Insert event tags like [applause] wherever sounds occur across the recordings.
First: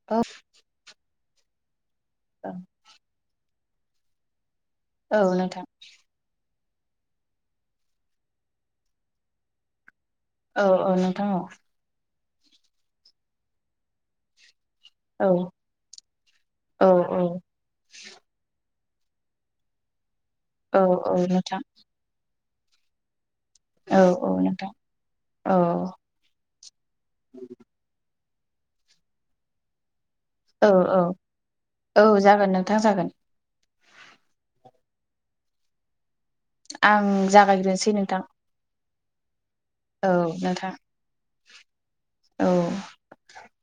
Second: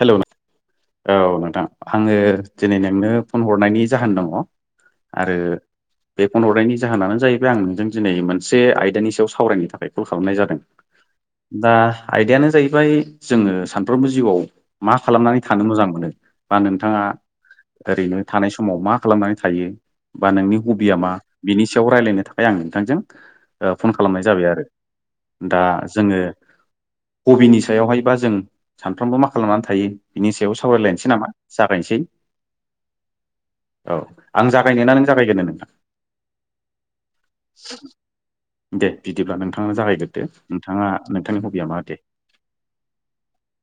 हेल' औ औ नोंथां आङो दिनै नोंनो फन हरनायनि जाहोन दङ औ आरो नोंथां बे फन हरनायनि जाहोनानो जाहैबाय आं नोंजों दिनै मोनसे आयदानि सायाव सावरायनो थाखाय। कल खालामनाय जादों औ औ नोंथां औ दा आयदायानो जाहैबाय जोङो सानफ्रोमबो जिउआव मा औ खालामनानै थानो मोजां मोनो बा औ नोंथाङा ओरैनो थानाय समाव मा खालामनानै थायो बा नोंनि औ हबिया मा औ नोंथां बिनि सायाव रायलायनो थाखाय आं नोंथांजों फन औ खालामनाय औ जाबाय आरो नोंथां औ दा जोङो हबिनि सायावहायबा जों सानफ्रोमबो मा खालामनानै थायो। बिनि सायाव औ औ सावरायलायनोसै नामा जागायनोसै। औ जागोन नोंथां जागोन औ आं जागायनो ना नों जागायग्रोननो नोंथां। आं जागायग्रोनोसै नोंथां। नोंथांनो औ जागायग्रोदो नोंथां नोंथाङा नोंथांनि हबिया मा दे। औ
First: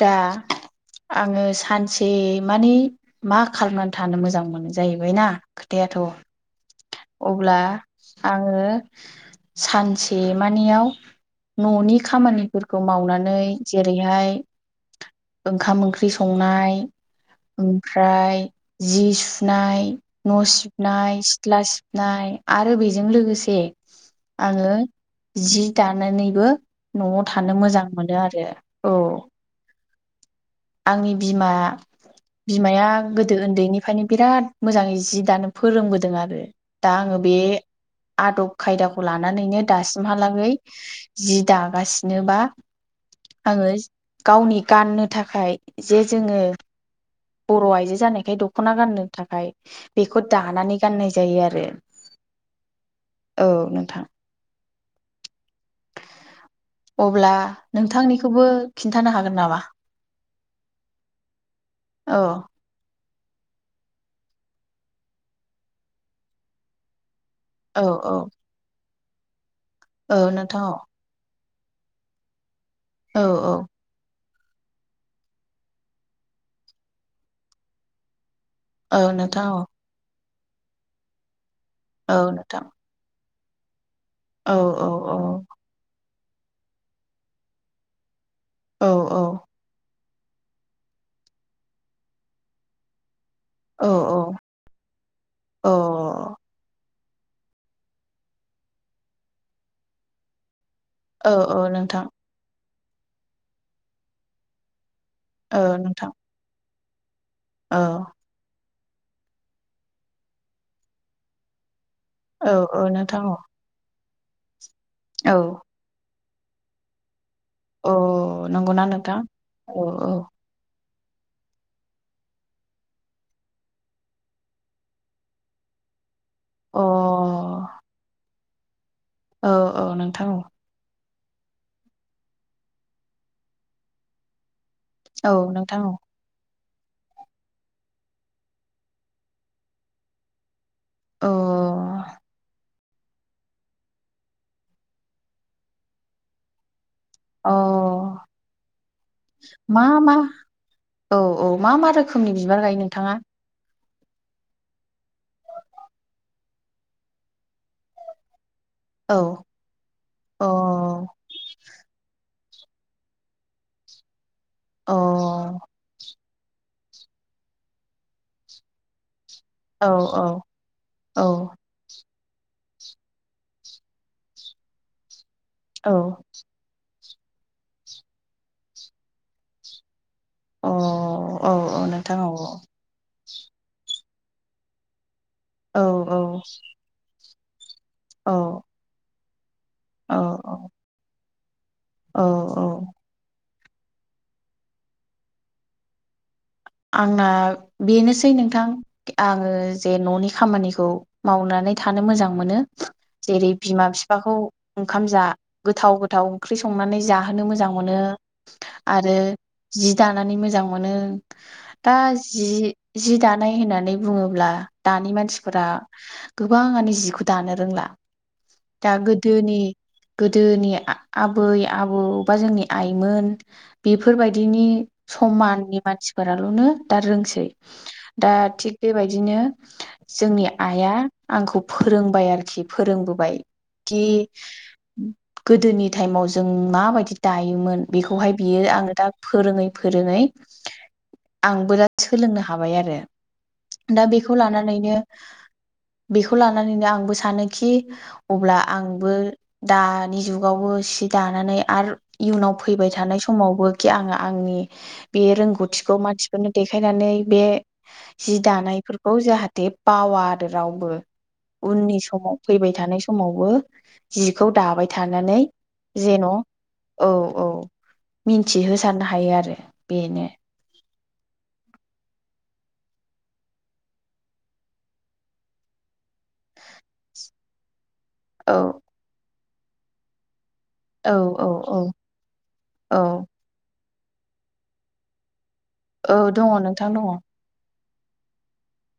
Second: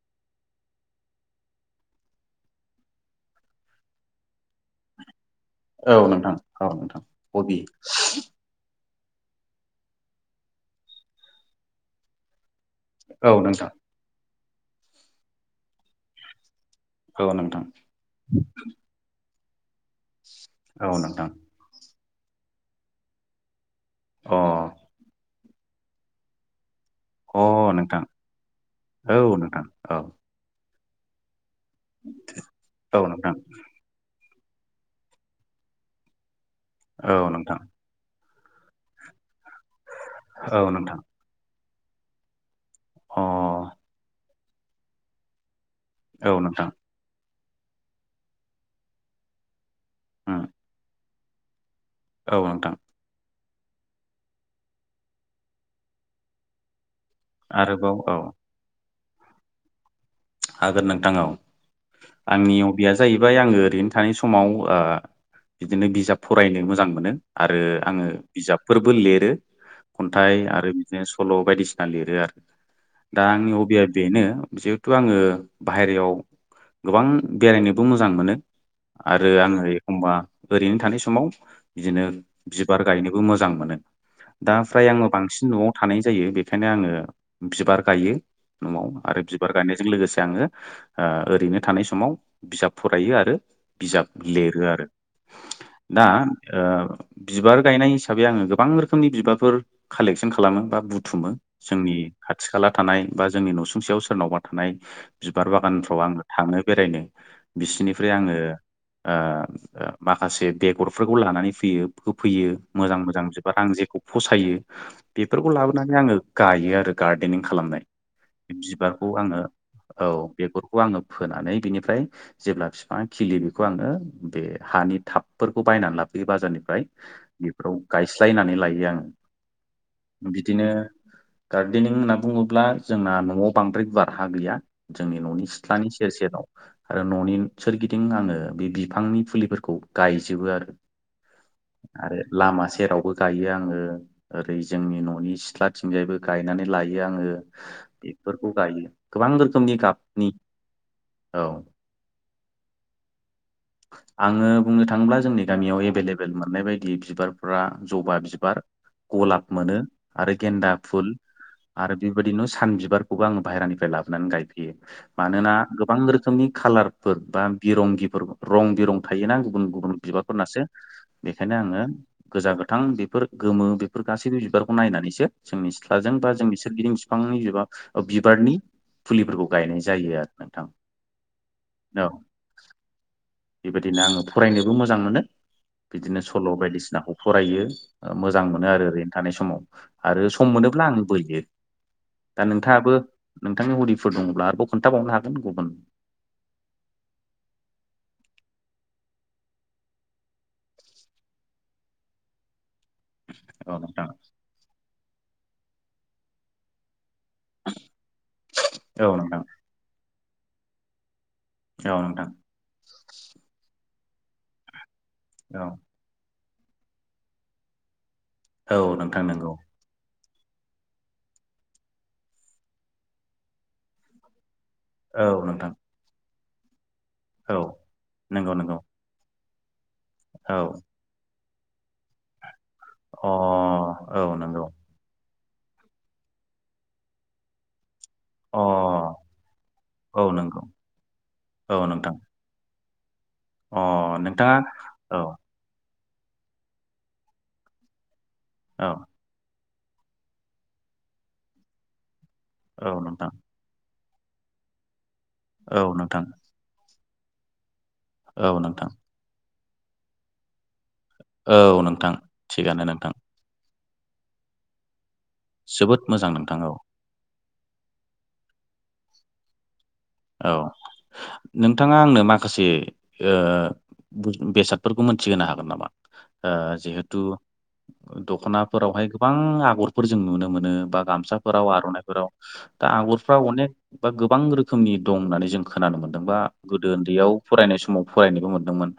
दा आङो सानसे माने मा खालामनानै थानो मोजां मोनो जाहैबाय ना। औ नोंथां। औ नोंथां अब्ला हबि आङो। सानसे मानियाव न'नि खामानि। फोरखौ औ मावनानै नोंथां जेरैहाय ओंखाम ओंख्रि संनाय औ नोंथां ओमफ्राय जि सु सिबनाय न' औ सिबनाय नोंथां सिथ्ला सिबनाय आरो बेजों लोगोसे अ आङो जि दानानैबो न'आव अ थानो मोजां नोंथां मोनो आरो औ। औ। आंनि बिमा बिमाया औ गोदो नोंथां उन्दैनिफ्रायनो बिराद मोजाङै जि दानो फोरोंबोदों आरो दा आङो औ बे नोंथां आदब खायदाखौ लानानै लानानैनो दासिमहालागै औ नोंथां जि दागासिनोबा आङो अ गावनि गाननो थाखाय जे औ जोङो। नोंथां बर' आइजो जानायखाय दख'ना गाननो थाखाय बेखौ उम दानानै गाननाय जायो आरो। औ नोंथां। औ नोंथां। अब्ला आरोबाव औ नोंथांनिखौबो खिन्थानो हागोन नामा। हागोन नोंथांव औ औ आंनि हबिया जाहैबाय आङो ओरैनो थानाय समाव बिदिनो बिजाब फरायनो मोजां मोनो। आरो औ आङो औ बिजाबफोरबो लिरो औ खन्थाइ नोंथां आरो औ बिदिनो सल'। बायदिसिना लिरो आरो औ दा आंनि औ हबिया बेनो जिहेथु। आङो बाहेरायाव गोबां बेरायनोबो मोजां मोनो। औ आरो नोंथां आङो औ एखमबा ओरैनो थानाय समाव बिदिनो औ नोंथां बिबार गायनो। मोजां मोनो दा औ आमफ्राय औ आङो औ बांसिन न'आव थानाय जायो बेनिखायनो आो बिबार गायो न'आव औ आरो औ बिबार गायनाय। लोगोसे आङो ओरैनो थानाय समाव बिजाब फरायो आरो। औ बिजाब लिरो आरो औ दा बिबार गायनाय हिसाबै आङो गोबां रोखोमनि बिबारफोर कालेक्सन खालामो बा औ बुथुमो औ जोंनि नोंथां खाथि खाला थानाय बा जोंनि न'सुंसेयाव सोरनावबा थानाय बिबार औ बागानफ्राव नोंथां आङो थाङो बेरायनो औ बिसिनिफ्राय आङो माखासे बेगरफोरखौ लानानै फैयो होफैयो औ औ मोजां नोंथां मोजां औ बिबार आं जेखौ फसायो औ बेफोरखौ लाबोनानै आङो गायो आरो गार्देनिं खालामनाय अ बिबारखौ आङो औ बेगरखौ आङो फोनानै बिनिफ्राय जेब्ला बिफाङा खिलि बेखौ आङो बे हानि थाबफोरखौ बायनानै लाबोबाय बे अ बाजारनिफ्राय बेफोराव गायस्लायनानै लायो आङो औ औ नोंथां बिदिनो गार्देनिं होनना बुङोब्ला जोंना न'आव बांद्राय गुवार हा गैया जोंनि न'नि औ नोंथां सिथ्लानि औ सेर सेराव आरो न'नि सोरगिदिं आङो बे बिफांनि फुलिफोरखौ गायजोबो आरो अ आरो लामा सेराव बो गायो आङो ओरै जोंनि न'नि सिथ्लाथिंजायबो गायनानै लायो। आङो अ बेफोरखौ गायो। गोबां रोखोमनि मा मा गाबनि औ औ मा मा रोखोमनि बिबार गायो नोंथाङा? [inaudible] आङो बुंनो थाङोब्ला जोंनि गामियाव एभेलेबेल मोननाय बायदि बिबारफ्रा जबा बिबार औ गलाब मोनो आरो अ गेन्दा फुल आरो बेबायदिनो सान बिबारखौबो आङो बाहेरानिफ्राय लाबोनानै गायफैयो अ मानोना औ गोबां रो खोमनि खालारफोर बा बिरंगिफोर रं बिरं थायोना गुबुन औ गुबुन औ बिबारफोरनासो बेखायनो आङो गोजा गोथां बेफोर गोमो बेफोर गासैबो बिबारखौ नायनानैसो जोंनि औ सिख्थाजों बा जोंनि सोरगिदिं बिफांनि बिबा बिबारनि फुलिफोरखौ गायनाय जायो आरो नोंथां औ औ औ नोंथां औ बेबायदिनो आङो फरायनोबो मोजां मोनो औ बिदिनो सल' बायदिसिना खौ फरायो औ मोजां मोनो आरो ओरैनो थानाय समाव औ आरो सम मोनोब्ला आं बोयो औ दा औ नोंथाङाबो नोंथांनि हबिफोर दङब्ला आरोबाव खोन्थाबावनो हागोन गुबुन आंना बेनोसै नोंथां आङो जे न'नि खामानिखौ मावना नै थानो मोजां मोनो। जेरै औ बिमा नोंथां फिफाखौ ओंखाम जा गोथाव गोथाव ओंख्रि संनानै जा होनो मोजां मोनो औ आरो नोंथां जि दानानै मोजां मोनो। दा औ नोंथां जि जि दानाय होननानै बुङोब्ला दानि मानसिफोरा औ गोबाङानो जिखौ दानो रोंला औ दा नोंथां नंगौ गोदोनि गोदोनि आबै आबौ बा जोंनि आइमोन बेफोरबायदिनि औ नोंथां समाननि मानसिफोराल'नो दा रोंसै औ दा नंगौ नंगौ थिग बेबायदिनो जोंनि औ आइआ आंखौ फोरोंबाय आरोखि अ फोरोंबोबाय औ कि नंगौ गोदोनि टाइमाव जों माबायदि दायोमोन। बेखौहाय अ बियो आङो दा फोरोङै फोरोङै औ नंगौ आंबो औ दा नोंथां सोलोंनो हाबाय आरो अ दा बेखौ नोंथाङा लानानैनो औ बेखौ लानानैनो आंबो सानोखि अब्ला औ आंबो दानि जुगावबो सि दानानै आरो इयुनाव फैबाय औ थानाय नोंथां समावबो खि आंहा आंनि बे औ रोंगौथिखौ नोंथां मानसिफोरनो देखायनानै बे जि औ नोंथां दानायफोरखौ जाहाथे बावा आरो रावबो औ उननि नोंथां समाव फैबाय थिगानो थानाय स नोंथां बो जिखौ दाबाय थागोन। दानानै जोबोद जेन' मोजां नोंथां औ औ मिथिहोसै जानो हायो आरो बेनो। औ नोंथाङा आंनो माखासे ओ बु-बेसादफोरखौ मोनथिहोनो हागोन नामा जिहेथु औ दख'नाफोरावहाय गोबां आगरफोर जों नुनो मो नो बा औ औ गामसाफोराव औ आरनाय फोराव दा औ आगरफोरा अनेक बा गोबां रो खोमनि दं होननानै जों खोनानो औ मोनदों बा दङ नोंथां गोदो दङ औ ओन्दैयाव फरायनाय समाव फरायनोबो मोनदोंमोन।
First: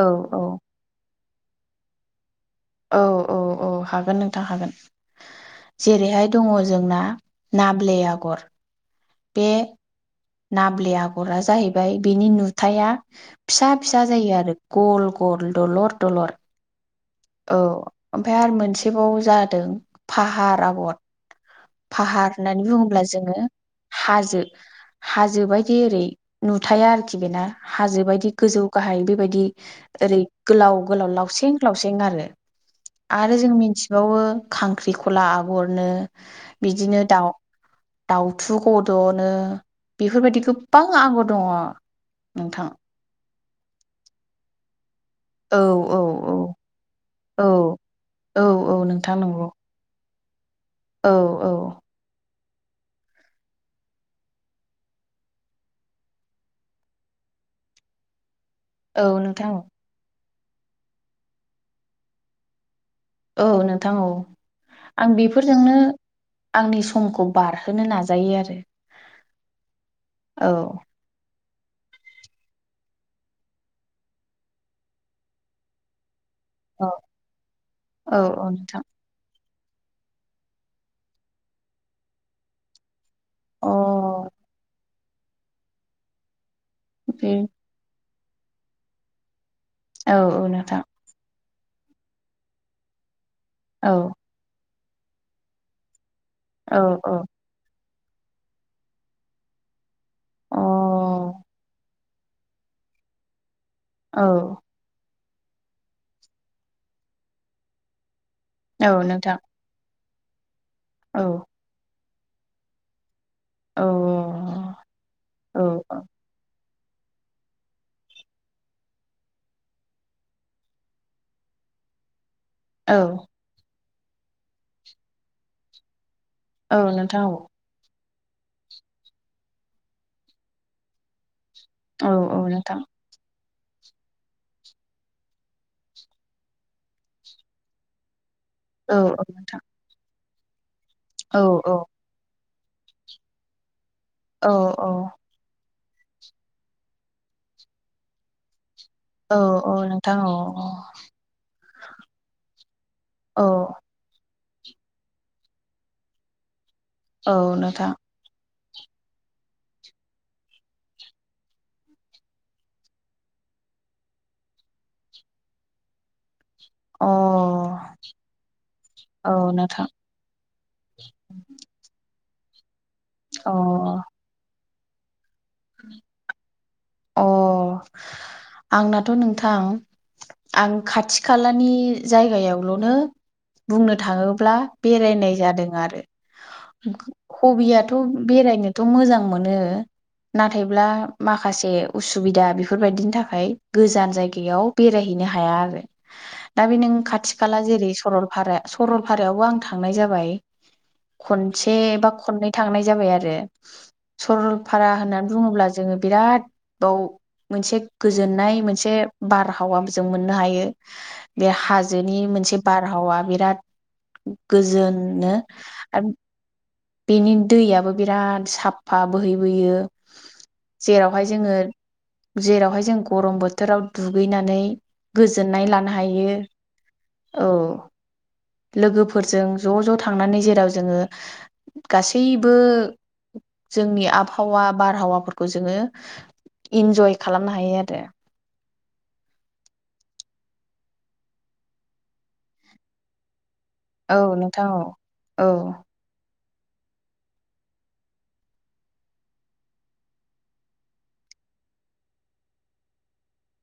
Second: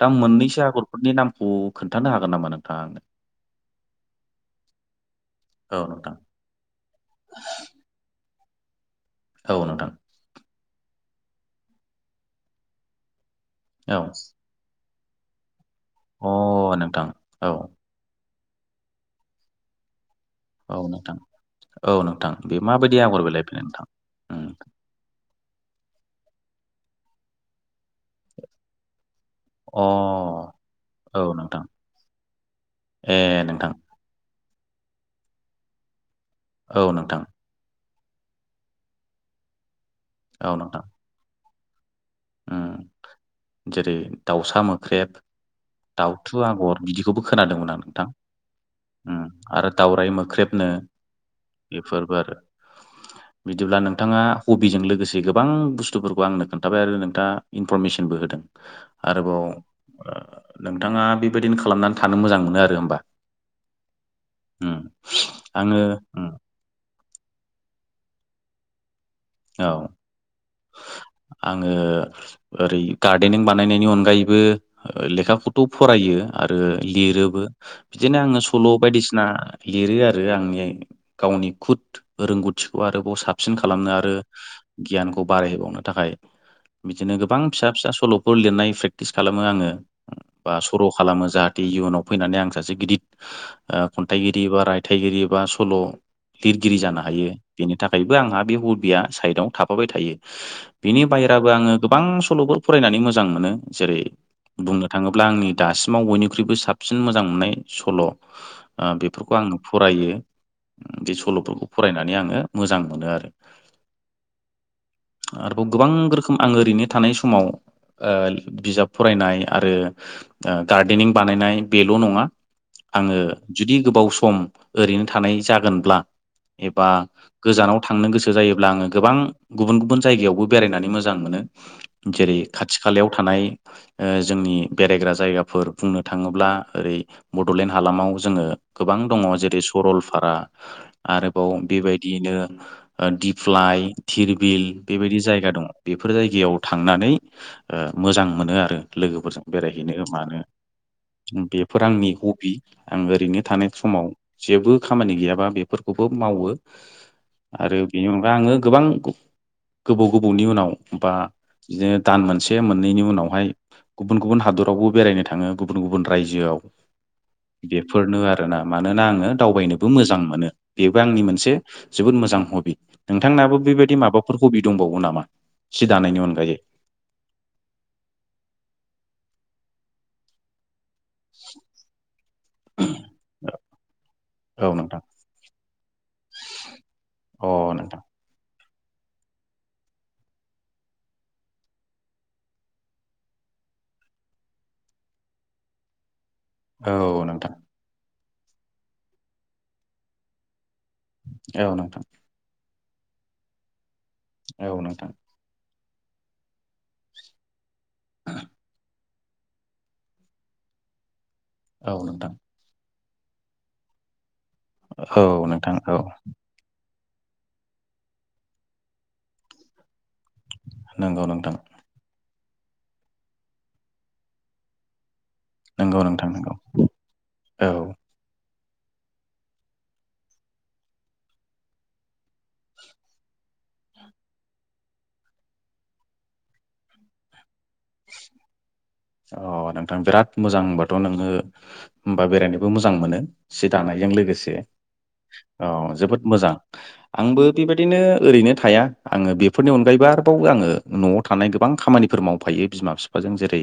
औ मोननैसो आगरफोरनि नामखौ खोन्थानो हागोन नामा नों? औ औ औ हागोन नोंथां हागोन। आंनो जेरैहाय दङ जोंना नाब्ले आगर बे औ नोंथां नाब्ले आगरा जाहैबाय बेनि नुथाया फिसा फिसा जायो आरो गल गल दलर दलर औ नोंथां औ ओमफ्राय आरो मोनसेबाव जादों फाहार अ नोंथां औ आगर नोंथां औ नोंथां फाहार बे होननानै माबायदि बुङोब्ला आगर जोङो बेलाय बे नोंथां हाजो उम हाजो बायदि ओरै नुथाइया आरोखि बेना हाजो बायदि गोजौ गाहाय बेबायदि अ बिदि ओरै गोलाव गोलाव औ लावसेें नोंथां लावसें आरो ए आरो जों नोंथां मिथिबावो खांख्रिखला आगरनो औ बिदिनो नोंथां दाउ दाउथु गद'नो बेफोरबायदि औ नोंथां गोबां आगर दङ नोंथां उम जेरै दाउसा मो ख्रेब औ औ औ दाउथु आगर बिदिखौबो औ खोनादोंमोन आं नोंथां औ औ नोंथां ओम नंगौ आरो दावराय मोख्रेबनो औ औ बेफोरबो आरो बिदिब्ला नोंथाङा हबिजों लोगोसे गोबां बुस्थुफोरखौ आंनो खोन्थाबाय आरो नों दा इनफरमेसनबो होदों औ आरोबाव नोंथां औ नोंथाङा बेबायदिनो खालामनानै थानो मोजां मोनो आरो होमबा औ नोंथां औ उम आं बेफोरजोंनो आङो उम आंनि समखौ बारहोनो नाजायो आरो औ औ आङो ओरै गार्देनिं बानायनायनि अनगायैबो लेखाखौथ' फरायो आरो औ लिरोबो औ बिदिनो आङो औ सल' नोंथां बायदिसिना लिरो आरो आंनि गावनि खुद रोंगौथिखौ आरोबाव साबसिन अ खालामनो आरो गियानखौ बारायहोबावनो थाखाय बिदिनो बे गोबां फिसा फिसा सल'फोर लिरनाय प्रेकटिस खालामो आङो औ औ बा नोंथां सर' खालामो जाहाथे इयुनाव फैनानै आं सासे गिदिर औ खन्थाइगिरि बा रायथाइगिरि बा सल' औ लिरगिरि जानो औ हायो अ बेनि नि थाखायबो आंहा बे हबिया साइडआव थाफाबाय थायो औ बिनि बायेराबो आङो गोबां सल'बो फरायनानै मोजां मोनो जेरै बुंनो थाङोब्ला आंनि दासिमाव बयनिख्रुइबो साबसिन मोजां मोननाय सल' औ नोंथां बेफोरखौ आङो फरायो बे औ सल'फोरखौ फरायनानै आङो मोजां मोनो आरो औ औ आरोबाव गोबां रोखोम आं ओरैनो थानाय समाव ओ बिजाब फरायनाय आरो गार्देनिं बानायनाय बेल' नङा औ आङो जुदि गोबाव सम ओरैनो थानाय जागोनब्ला औ एबा नोंथां औ गोजानाव थांनो गोसो जायोब्ला आङो गोबां गुबुन गुबुन जायगायावबो बेरायनानै मोजां मोनो औ जेरै औ खाथि नोंथां खालायाव थानाय जोंनि बेरायग्रा जायगाफोर बुंनो थाङोब्ला ओरै बड'लेण्ड हालामाव जोङो औ गोबां दङ औ जेरै नोंथां सरलपारा औ आरोबाव औ बेबायदियैनो दिप्लाय औ धिरबिल बेबायदि जायगा दङ बेफोर जायगायाव थांनानै मोजां मोनो आरो औ लोगोफोरजों औ बेरायहैनो नोंथां औ मानो बेफोर आंनि हबि आं औ ओरैनो थानाय समाव जेबो खामानि गैयाबा बेफोरखौबो मावो औ आरो नोंथां बेनि अनगा आङो गोबां गोबौ गोबौनि उनाव बा बिदिनो दान मोनसे मोननैनि उनावहाय गुबुन गुबुन हादरावबो बेरायनो थाङो गुबुन गुबुन रायजोआव अ बेफोरनो आरोना मानोना आङो औ नोंथां दावबायनोबो मोजां मोनो बेबो आंनि मोनसे जोबोद मोजां हबि अ नोंथांनाबो बेबायदि माबाफोर हबि दंबावो नामा सि दानायनि अनगायै अ आंनाथ नोंथां आं खाथि खालानि जायगायावल नो बुंनो थाङोब्ला औ नोंथां बेरायनाय जादों आरो अ हबियाथ नोंथां बेरायनो बो मोजां मोनो नाथायब्ला माखासे उसुबिदा बेफोरबायदिनि थाखाय गोजान जायगायाव बेरायहैनो हाया आरो दा बे औ नों खाथि नोंथां खाला जेरै सरलपाराया सरलपारायावबो आं थांनाय जाबाय औ खनसे नोंथां बा खननै थांनाय जाबाय आरो औ सरलपारा नोंथां होननानै बुङोब्ला जोङो बिराद औ मोनसे गोजोननाय मोनसे बारहावा जों मोननो हायो बे औ हाजोनि नोंथां मोनसे बारहावा बिराद औ गोजोनो नोंथां औ आरो बेनि दैयाबो बिराद साफा बोहैबोयो नंगौ जेरावहाय नोंथां जोङो जेरावहाय जों गरम बोथोराव दुगैनानै गोजोननाय लानो नंगौ हायो नोंथां नंगौ औ लोगोफोरजों ज ज थांनानै जेराव जोङो गासैबो जोंनि आभावा बारहावाफोरखौ जोङो इन्जय खालामनो हायो आरो अ नोंथां बिराद मोजां होनबाथ नोङो होमबा बेरायनोबो मोजां मोनो सि दानायजों औ लोगोसे नोंथां औ अ औ जोबोद मोजां आंबो बेबायदिनो ओरैनो थाया आङो बेफोरनि अनगायैबो आरोबाव आङो न'आव थानाय गोबां खामानिफोर मावफायो बिमा फिफाजों जेरै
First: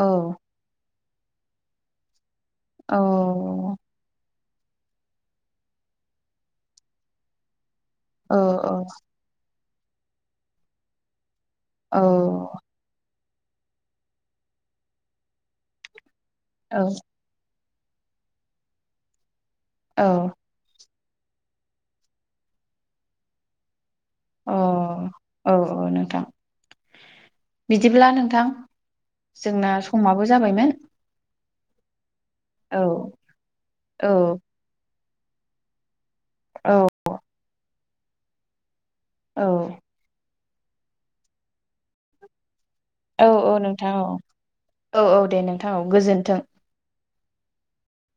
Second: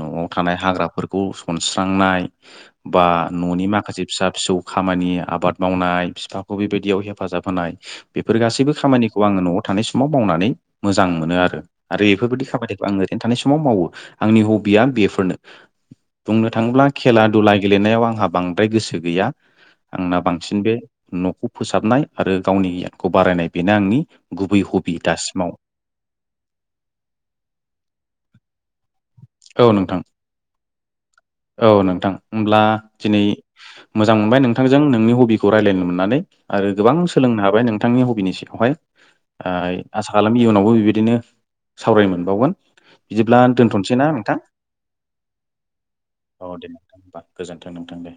न'आव औ थानाय हाग्राफोरखौ सनस्रांनाय औ बा न'नि माखासे फिसा फिसौ खामानि आबाद मावनाय बिफाखौ बेबायदियाव हेफाजाब होनाय औ बेफोर गासैबो खामानिखौ आङो न'आव थानाय समाव मावनानै मोजां मोनो आरो आरो एफोरबायदि खामानिखौ आं ओरैनो थानाय समाव मावो आंनि हबिया बेफोरनो बुंनो थाङोब्ला खेला दुला गेलेनायाव आंहा बांद्राय गोसो गैया औ आंना बांसिन बे न'खौ फोसाबनाय आरो गावनि गियानखौ बारायनाय बेनो आंनि अ गुबै हबि दासिमाव औ औ नोंथां बिदिब्ला नोंथां औ जोंना नोंथां समाबो जाबायमोन औ नोंथां होमब्ला औ दिनै मोजां औ मोनबाय नोंथांजों नोंनि हबिखौ रायज्लायनो मोननानै आरो औ गोबां सोलोंनो हाबाय नोंथांनि हबिनि सिङावहाय औ ओ आसा खालामो नि उनावबो बिदिनो सावरायनो मोनावगोन औ बिदिब्ला औ दथ'नो- औ सैना नोंथां औ औ दे नोंथां औ गोजोन्थों। औ दे नोंथां होमबा गोजोन्थों नोंथां दे